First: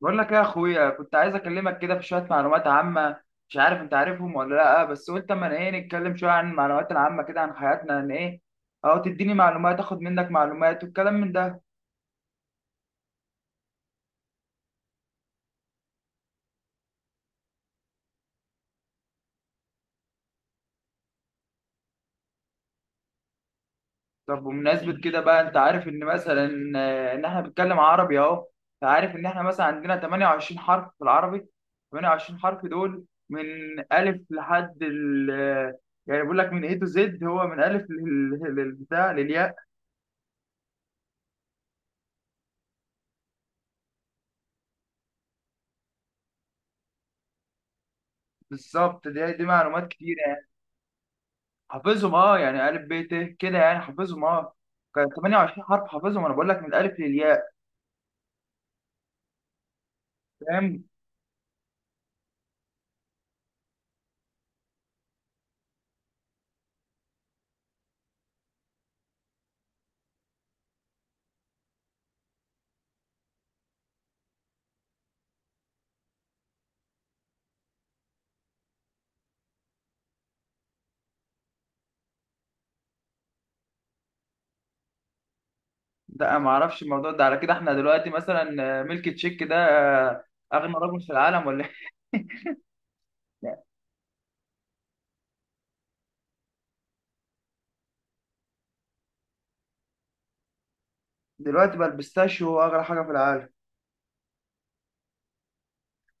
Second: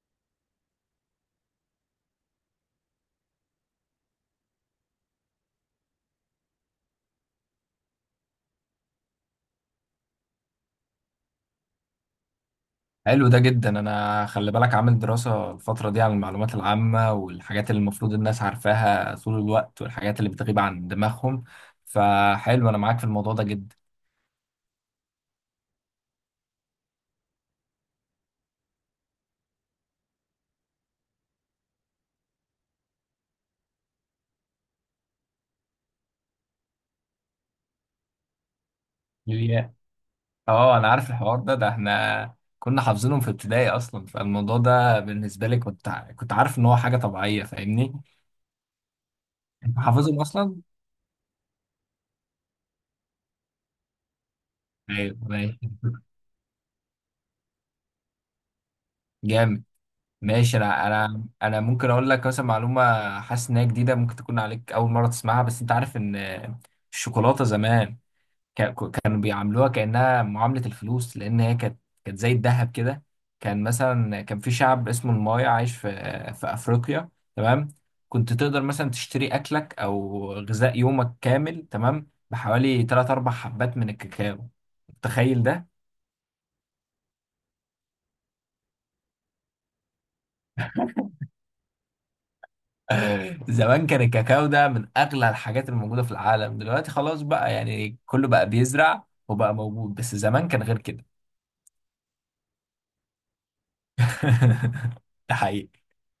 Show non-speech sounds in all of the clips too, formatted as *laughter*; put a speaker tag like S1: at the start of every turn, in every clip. S1: بقول لك يا اخويا كنت عايز اكلمك كده في شويه معلومات عامه. مش عارف انت عارفهم ولا لا، بس قلت اما ايه نتكلم شويه عن المعلومات العامه كده عن حياتنا ان ايه، او تديني معلومات اخد منك معلومات والكلام من ده.
S2: حلو ده جدا، انا خلي بالك عامل دراسة الفترة دي عن المعلومات العامة والحاجات اللي المفروض الناس عارفاها طول الوقت والحاجات اللي بتغيب عن دماغهم. فحلو انا معاك في الموضوع ده جدا.
S1: طب بمناسبه كده بقى، انت عارف ان مثلا ان احنا بنتكلم عربي اهو. فعارف ان احنا مثلا عندنا 28 حرف في العربي. 28 حرف دول من الف لحد ال يعني بقول لك من ايه تو زد، هو من الف بتاع للياء.
S2: يا- اه، انا عارف الحوار ده احنا كنا حافظينهم في ابتدائي اصلا. فالموضوع ده بالنسبة لي كنت عارف ان هو حاجة طبيعية، فاهمني.
S1: بالظبط. دي
S2: انت
S1: معلومات كتير.
S2: حافظهم اصلا.
S1: حافظهم اه، يعني الف ب ت كده، يعني حافظهم اه. كان
S2: ايوه، أيوة.
S1: 28 حرف حافظهم، انا بقول لك من الالف للياء.
S2: جامد. ماشي،
S1: فاهم.
S2: انا ممكن اقول لك مثلا معلومه. حاسس انها جديده، ممكن تكون عليك اول مره تسمعها. بس انت عارف ان الشوكولاته زمان كا- كانوا بيعاملوها كانها معامله الفلوس، لان هي كانت زي الذهب كده. كان مثلا كان في شعب اسمه المايا، عايش في افريقيا. تمام. كنت تقدر مثلا تشتري اكلك او غذاء يومك كامل، تمام؟ بحوالي 3 4 حبات من الكاكاو. تخيل ده.
S1: لا، ما اعرفش الموضوع ده. على كده احنا دلوقتي مثلا ميلك تشيك ده آه، اغنى رجل في العالم ولا إيه؟ *laughs*
S2: زمان كان الكاكاو ده من اغلى الحاجات الموجوده في العالم. دلوقتي خلاص بقى، يعني كله بقى بيزرع وبقى موجود، بس زمان كان غير كده.
S1: دلوقتي بقى البيستاشيو هو اغلى حاجه في العالم.
S2: *laughs* ده حقيقي.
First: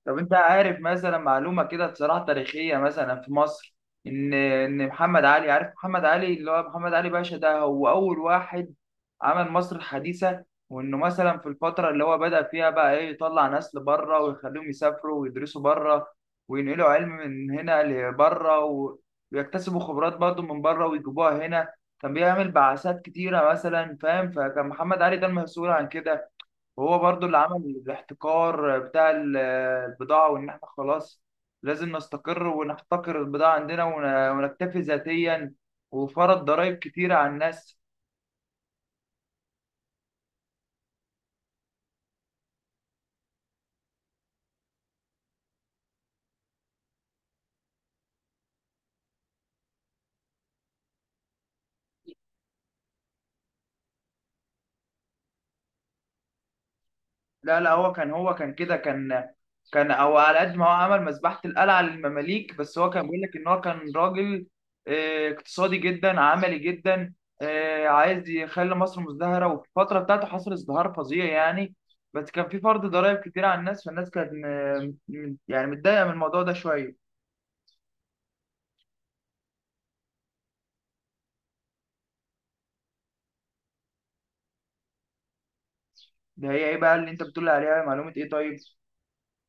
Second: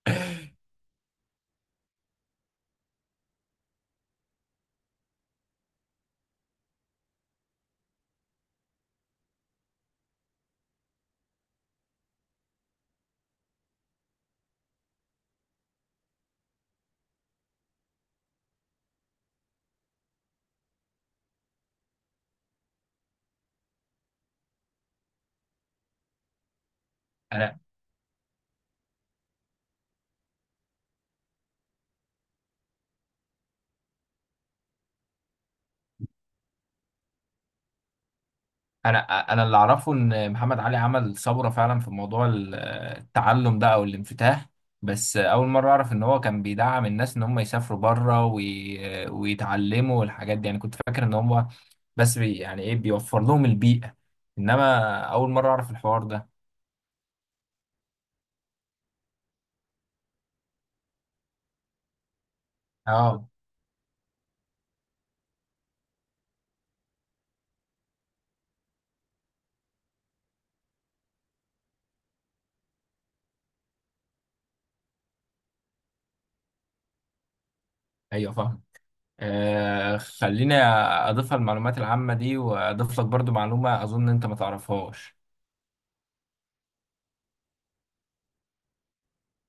S1: طب انت عارف مثلا معلومه كده بصراحه تاريخيه مثلا في مصر، ان محمد علي، عارف محمد علي اللي هو محمد علي باشا؟ ده هو اول واحد عمل مصر الحديثه، وانه مثلا في الفتره اللي هو بدأ فيها بقى ايه، يطلع ناس لبره ويخليهم يسافروا ويدرسوا بره، وينقلوا علم من هنا لبره ويكتسبوا خبرات برضه من بره ويجيبوها هنا. كان بيعمل بعثات كتيره مثلا، فاهم؟ فكان محمد علي ده المسؤول عن كده. وهو برضو اللي
S2: انا
S1: عمل الاحتكار بتاع البضاعة، وإن إحنا خلاص لازم نستقر ونحتكر البضاعة عندنا ونكتفي ذاتيا، وفرض ضرائب كتيرة على الناس.
S2: انا انا اللي اعرفه ان محمد علي عمل ثوره فعلا في موضوع التعلم ده او الانفتاح. بس اول مره اعرف ان هو كان بيدعم الناس ان هم يسافروا بره ويتعلموا والحاجات دي. يعني كنت فاكر ان هم بس يعني ايه، بيوفر لهم البيئه. انما اول مره اعرف الحوار ده.
S1: لا، هو كان، هو كان كده كان او على قد ما هو عمل مذبحة القلعة للمماليك، بس هو كان بيقول
S2: اه،
S1: لك ان هو كان راجل اقتصادي جدا، عملي جدا، عايز يخلي مصر مزدهرة. وفي الفترة بتاعته حصل ازدهار فظيع يعني. بس كان في فرض ضرائب كتير على الناس، فالناس كانت يعني متضايقة من الموضوع ده شوية.
S2: ايوه، فاهم. خليني اضيفها المعلومات العامه دي، واضيف لك برضو معلومه اظن انت ما تعرفهاش.
S1: ده هي ايه بقى اللي انت بتقول عليها معلومة ايه؟ طيب.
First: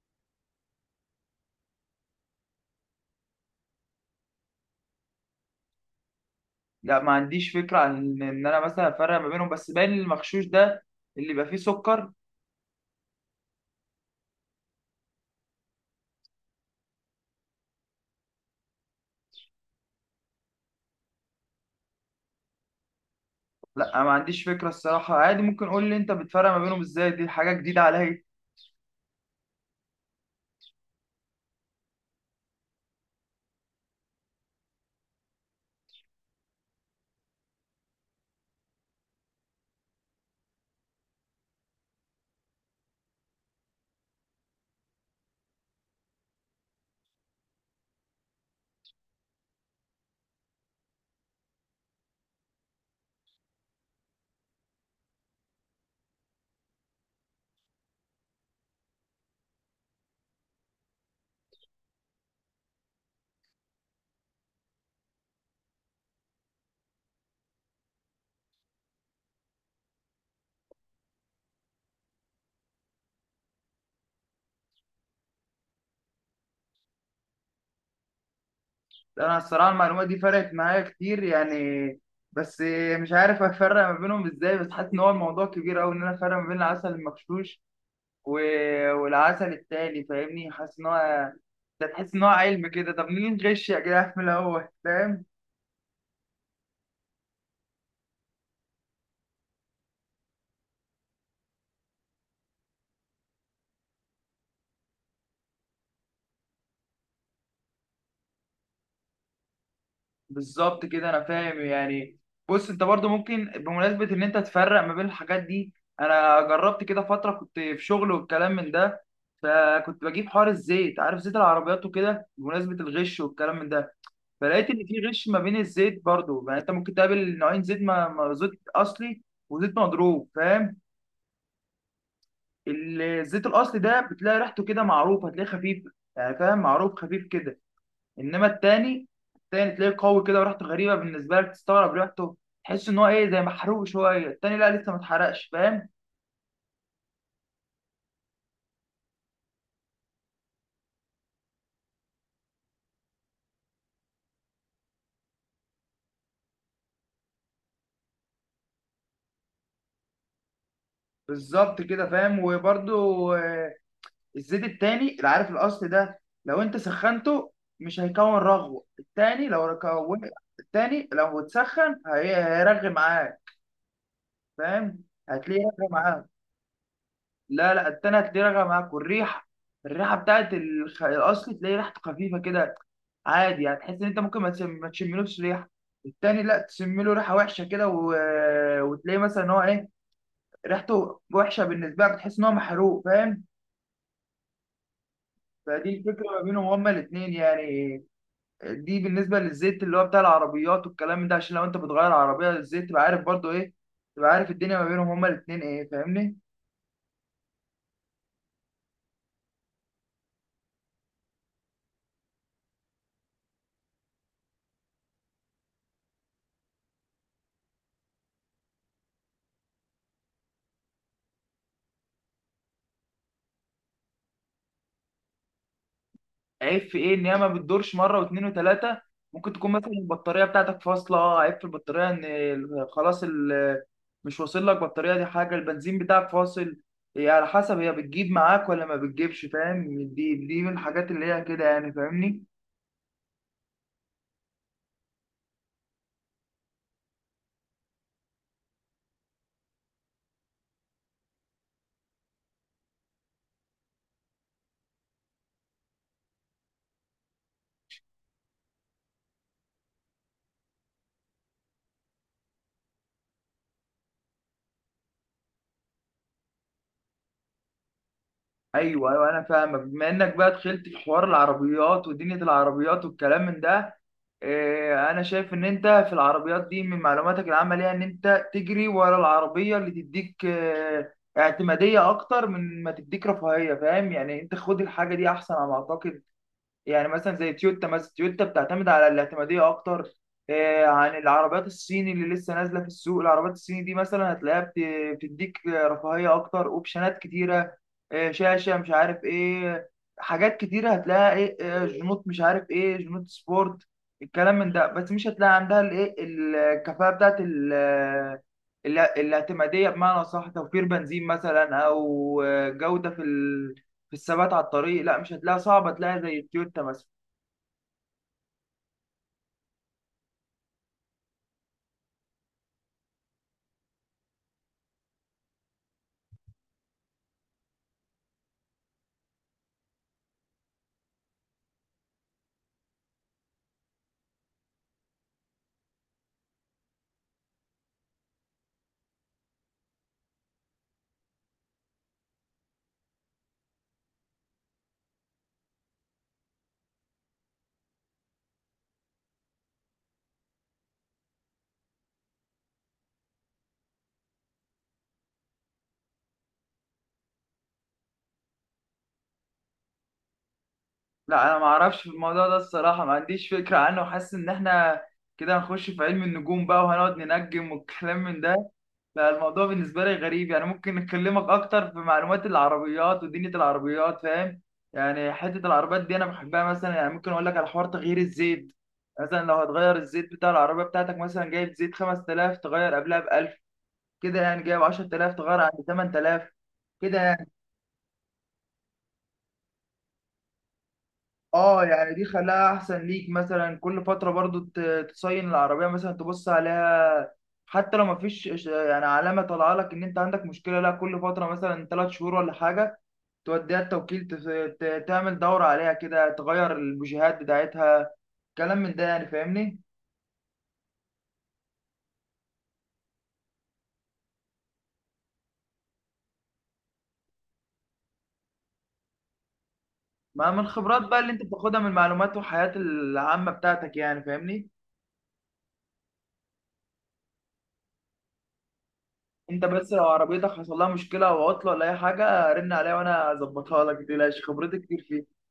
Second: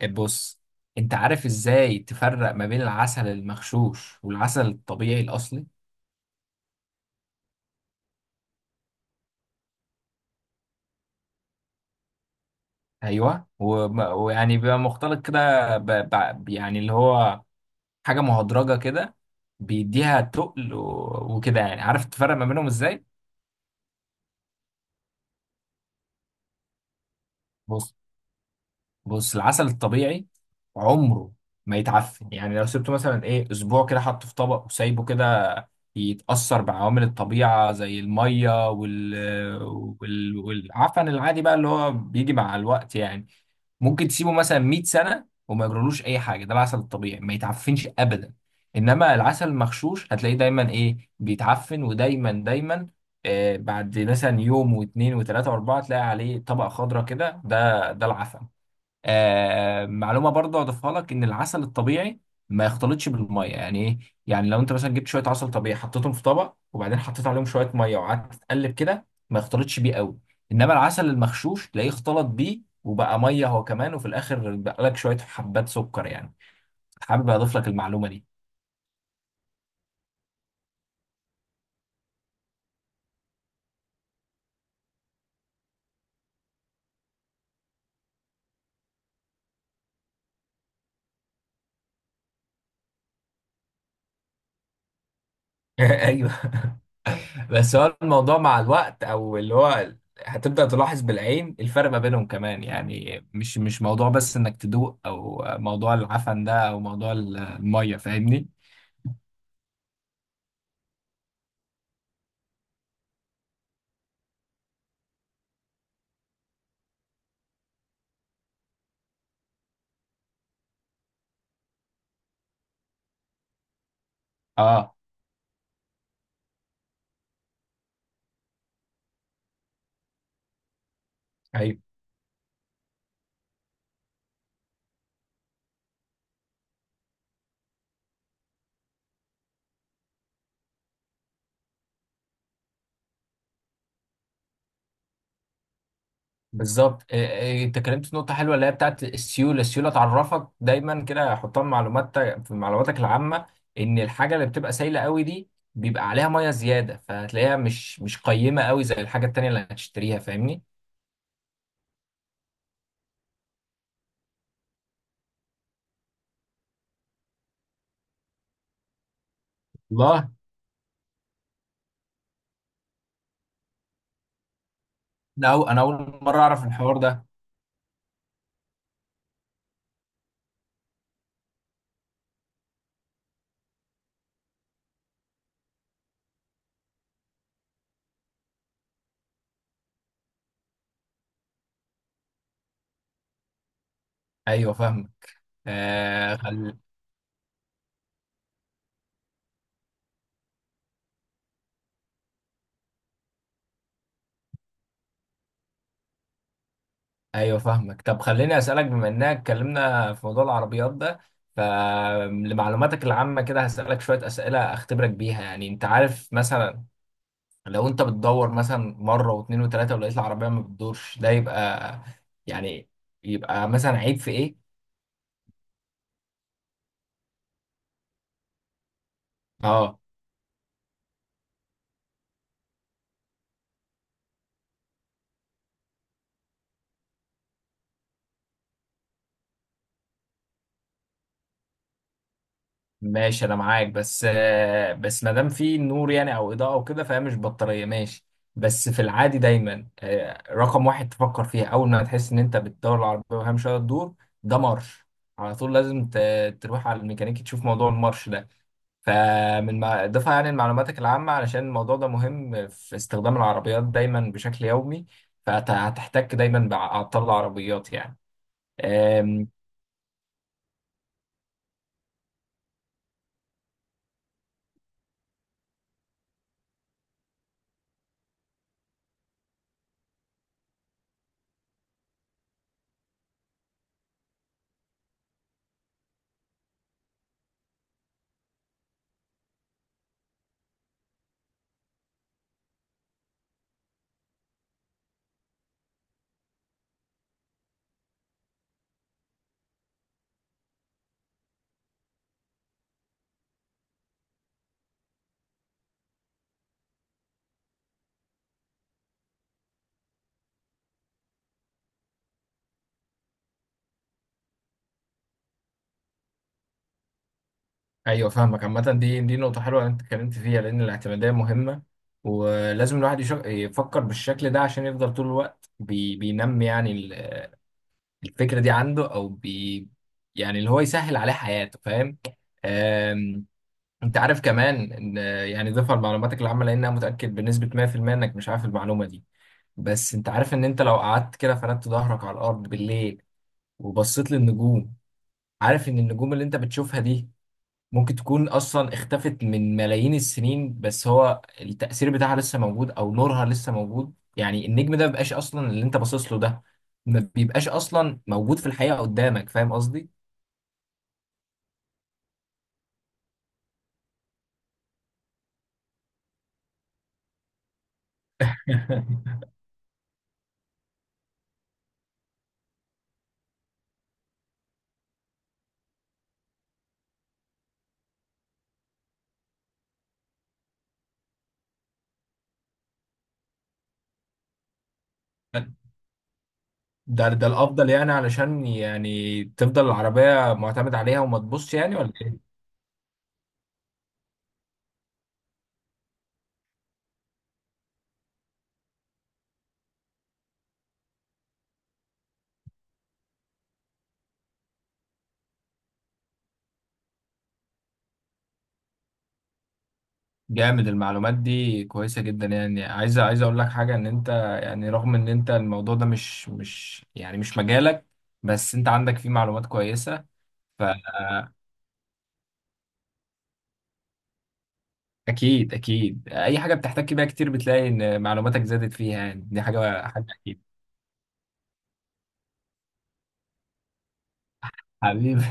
S2: بص، انت عارف ازاي تفرق ما بين العسل المغشوش والعسل الطبيعي الاصلي؟
S1: لا، ما عنديش فكرة عن ان انا مثلا افرق ما بينهم، بس باين المغشوش ده اللي يبقى فيه سكر.
S2: ايوه، ويعني بيبقى مختلط كده يعني اللي هو حاجه مهدرجه كده، بيديها تقل وكده. يعني عارف تفرق ما بينهم ازاي؟
S1: لا، أنا ما عنديش فكرة الصراحة، عادي ممكن قول لي أنت بتفرق ما بينهم إزاي، دي حاجة جديدة
S2: بص،
S1: عليا.
S2: بص، العسل الطبيعي عمره ما يتعفن. يعني لو سبته مثلا ايه اسبوع كده، حطه في طبق وسايبه كده، يتأثر بعوامل الطبيعة زي المية والعفن العادي بقى، اللي هو بيجي مع الوقت يعني. ممكن تسيبه مثلا 100 سنة وما يجرالوش أي حاجة. ده العسل الطبيعي ما يتعفنش أبدا. إنما العسل المغشوش هتلاقيه دايما إيه، بيتعفن، ودايما دايما، بعد مثلا يوم واتنين وتلاتة وأربعة تلاقي عليه طبقة خضراء كده، ده العفن. معلومه برضه اضيفها لك، ان العسل الطبيعي ما يختلطش بالميه، يعني ايه؟ يعني لو انت مثلا جبت شويه عسل طبيعي حطيتهم في طبق، وبعدين حطيت عليهم شويه ميه وقعدت تقلب كده، ما يختلطش بيه قوي. انما العسل المغشوش تلاقيه اختلط بيه وبقى ميه هو كمان، وفي الاخر بقى لك شويه حبات سكر يعني. حابب اضيف لك المعلومه دي.
S1: أنا الصراحة المعلومة دي فرقت معايا كتير يعني. بس مش عارف أفرق ما بينهم إزاي، بس حاسس إن هو الموضوع كبير أوي إن أنا أفرق ما بين العسل المغشوش و... والعسل التاني فاهمني. حاسس إن هو ده، تحس إن هو علم كده. طب مين غش يا جدع في الأول؟ فاهم.
S2: *laughs* ايوه. بس هو الموضوع مع الوقت، او اللي هو، هتبدأ تلاحظ بالعين الفرق ما بينهم كمان. يعني مش موضوع بس انك تدوق، او موضوع العفن ده، او موضوع المية. فاهمني؟
S1: بالظبط كده، انا فاهم يعني. بص، انت برضو ممكن بمناسبه ان انت تفرق ما بين الحاجات دي، انا جربت كده فتره كنت في شغل والكلام من ده. فكنت بجيب حوار الزيت، عارف زيت العربيات وكده، بمناسبه الغش والكلام من ده. فلقيت ان
S2: اه،
S1: في غش ما بين الزيت برضو. يعني انت ممكن تقابل نوعين زيت، زيت اصلي وزيت مضروب فاهم.
S2: ايوه،
S1: الزيت الاصلي ده بتلاقي ريحته كده معروفه، هتلاقيه خفيف يعني، فاهم معروف خفيف كده. انما التاني، التاني تلاقيه قوي كده وريحته غريبه بالنسبه لك، تستغرب ريحته، تحس ان هو ايه زي محروق شويه. التاني لا، لسه ما اتحرقش فاهم.
S2: بالظبط. إيه- إيه، انت اتكلمت في نقطة حلوة اللي هي بتاعت السيولة. السيولة تعرفك دايما كده، حطها في معلوماتك العامة. ان الحاجة اللي بتبقى سايلة قوي دي، بيبقى عليها مية زيادة، فهتلاقيها مش قيمة قوي زي الحاجة التانية اللي هتشتريها. فاهمني؟
S1: بالظبط كده فاهم. وبرده الزيت التاني، العارف الاصل ده لو انت سخنته مش هيكون رغوه. التاني لو كون
S2: والله.
S1: التاني لو اتسخن هيرغي معاك فاهم،
S2: لا،
S1: هتلاقيه
S2: انا
S1: رغي
S2: اول
S1: معاك.
S2: مرة اعرف الحوار ده.
S1: لا، التانية هتلاقيه راجع معاك، والريحة، الريحة بتاعت الأصل تلاقي ريحته خفيفة كده عادي، هتحس إن أنت ممكن ما تشملوش ريحة. التاني لا، تشمله ريحة وحشة كده وتلاقي مثلا إن هو إيه، ريحته وحشة بالنسبة لك، تحس إن هو محروق فاهم.
S2: ايوه، فاهمك.
S1: فدي الفكرة
S2: آه
S1: ما بينهم
S2: خل...
S1: هما الاتنين يعني. دي بالنسبة للزيت اللي هو بتاع العربيات والكلام ده، عشان لو أنت بتغير عربية الزيت تبقى عارف برضو إيه، تبقى عارف الدنيا ما بينهم هما الاتنين إيه فاهمني.
S2: ايوه، فاهمك. طب خليني اسالك، بما اننا اتكلمنا في موضوع العربيات ده، فلمعلوماتك العامه كده هسالك شويه اسئله اختبرك بيها. يعني انت عارف مثلا، لو انت بتدور مثلا مره واثنين وثلاثه ولقيت العربيه ما بتدورش، ده يبقى، يعني، يبقى مثلا عيب في ايه؟
S1: عيب في ايه ان هي ما بتدورش مره واثنين وثلاثه؟ ممكن تكون مثلا
S2: اه،
S1: البطاريه بتاعتك فاصله، عيب في البطاريه ان مش واصل لك بطاريه. دي حاجه. البنزين بتاعك فاصل، هي على حسب هي بتجيب معاك ولا ما بتجيبش فاهم. دي من الحاجات اللي هي كده يعني فاهمني.
S2: ماشي، انا معاك. بس بس ما دام في نور يعني او اضاءه وكده، فهي مش بطاريه. ماشي. بس في العادي دايما رقم واحد تفكر فيها اول ما تحس ان انت بتدور العربيه وهي مش قادره تدور، ده مرش. على طول لازم تروح على الميكانيكي تشوف موضوع المرش ده. فمن ما اضافه يعني لمعلوماتك العامه، علشان الموضوع ده مهم في استخدام العربيات دايما بشكل يومي، فهتحتك دايما بعطال العربيات يعني.
S1: ايوه ايوه انا فاهمك. بما انك بقى دخلت في حوار العربيات ودنيا العربيات والكلام من ده، انا شايف ان انت في العربيات دي من معلوماتك العامه ليها ان انت تجري ورا العربيه اللي تديك اعتماديه اكتر من ما تديك رفاهيه، فاهم؟ يعني انت خد الحاجه دي احسن على ما اعتقد. يعني مثلا زي تويوتا، مثلا تويوتا بتعتمد على الاعتمادية أكتر عن العربيات الصيني اللي لسه نازلة في السوق. العربيات الصيني دي مثلا هتلاقيها بتديك رفاهية أكتر، أوبشنات كتيرة، شاشة مش عارف إيه، حاجات كتيرة هتلاقيها إيه، جنوط مش عارف إيه، جنوط سبورت الكلام من ده. بس مش هتلاقي عندها الإيه، الكفاءة بتاعت الاعتمادية، بمعنى أصح توفير بنزين مثلا، أو جودة في في الثبات على الطريق، لا مش هتلاقيها، صعبه تلاقيها زي التويوتا مثلا.
S2: ايوه، فاهمك. عامة دي نقطة حلوة اللي انت اتكلمت فيها، لأن الاعتمادية مهمة. ولازم الواحد يفكر بالشكل ده عشان يفضل طول الوقت بينمي، يعني الفكرة دي عنده، أو يعني اللي هو يسهل عليه حياته. فاهم؟ أم... أنت عارف كمان إن، يعني، ضيفها لمعلوماتك العامة، لأن أنا متأكد بنسبة 100% إنك مش عارف المعلومة دي. بس أنت عارف إن أنت لو قعدت كده فردت ظهرك على الأرض بالليل وبصيت للنجوم، عارف إن النجوم اللي أنت بتشوفها دي ممكن تكون اصلا اختفت من ملايين السنين، بس هو التأثير بتاعها لسه موجود او نورها لسه موجود. يعني النجم ده مبيبقاش اصلا، اللي انت باصص له ده ما بيبقاش اصلا موجود في الحقيقة قدامك. فاهم قصدي؟
S1: لا انا ما اعرفش في الموضوع ده الصراحه، ما عنديش فكره عنه، وحاسس ان احنا كده هنخش في علم النجوم بقى وهنقعد ننجم والكلام من ده.
S2: *laughs*
S1: فالموضوع بالنسبه لي غريب يعني. ممكن نكلمك اكتر في معلومات العربيات ودنيا العربيات فاهم. يعني حته العربيات دي انا بحبها مثلا. يعني ممكن اقول لك على حوار تغيير الزيت. مثلا لو هتغير الزيت بتاع العربيه بتاعتك، مثلا جايب زيت 5000 تغير قبلها ب 1000 كده، يعني جايب 10000 تغير عند 8000
S2: ده
S1: كده.
S2: الافضل يعني، علشان يعني تفضل العربية معتمد عليها وما تبصش
S1: اه
S2: يعني، ولا
S1: يعني دي
S2: ايه؟
S1: خلاها احسن ليك. مثلا كل فتره برضو تصين العربيه، مثلا تبص عليها حتى لو مفيش يعني علامه طالعه لك ان انت عندك مشكله، لا كل فتره مثلا 3 شهور ولا حاجه توديها التوكيل تعمل دوره عليها كده، تغير البوجيهات بتاعتها، كلام من ده يعني فاهمني.
S2: جامد. المعلومات دي كويسة جدا. يعني عايز اقول لك حاجة، ان انت، يعني، رغم ان انت الموضوع ده مش يعني مش مجالك، بس انت عندك فيه معلومات كويسة.
S1: ما من الخبرات بقى اللي انت بتاخدها من المعلومات والحياه العامه بتاعتك يعني فاهمني.
S2: اكيد، اكيد. اي حاجه بتحتك بيها كتير بتلاقي ان معلوماتك زادت فيها، يعني دي
S1: انت بس لو
S2: حاجه
S1: عربيتك
S2: اكيد.
S1: حصل لها مشكله او عطله ولا اي حاجه رن عليا وانا اظبطها لك، متقلقش خبرتي كتير فيها.
S2: حبيبي. *laughs*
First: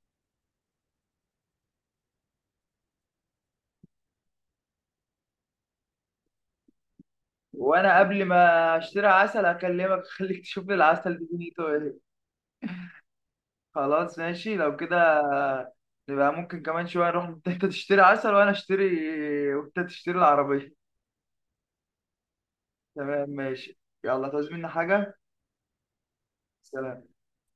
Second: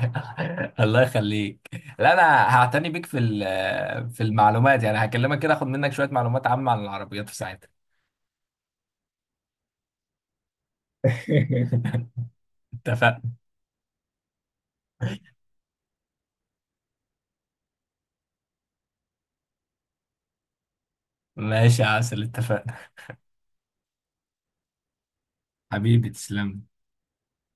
S2: الله يخليك. لا انا هعتني بيك في المعلومات، يعني هكلمك كده اخد منك شويه معلومات عامه عن العربيات في ساعتها.
S1: وانا قبل ما اشتري عسل اكلمك اخليك *laughs* تشوف لي العسل دي دنيته ايه.
S2: *laughs* *laughs* اتفقنا.
S1: خلاص ماشي لو كده، نبقى ممكن كمان شويه نروح، انت *laughs* تشتري عسل وانا اشتري، وانت تشتري العربيه.
S2: ماشي يا عسل، اتفقنا.
S1: تمام ماشي، يلا تعوز مني حاجه؟
S2: حبيبي، تسلم.
S1: سلام.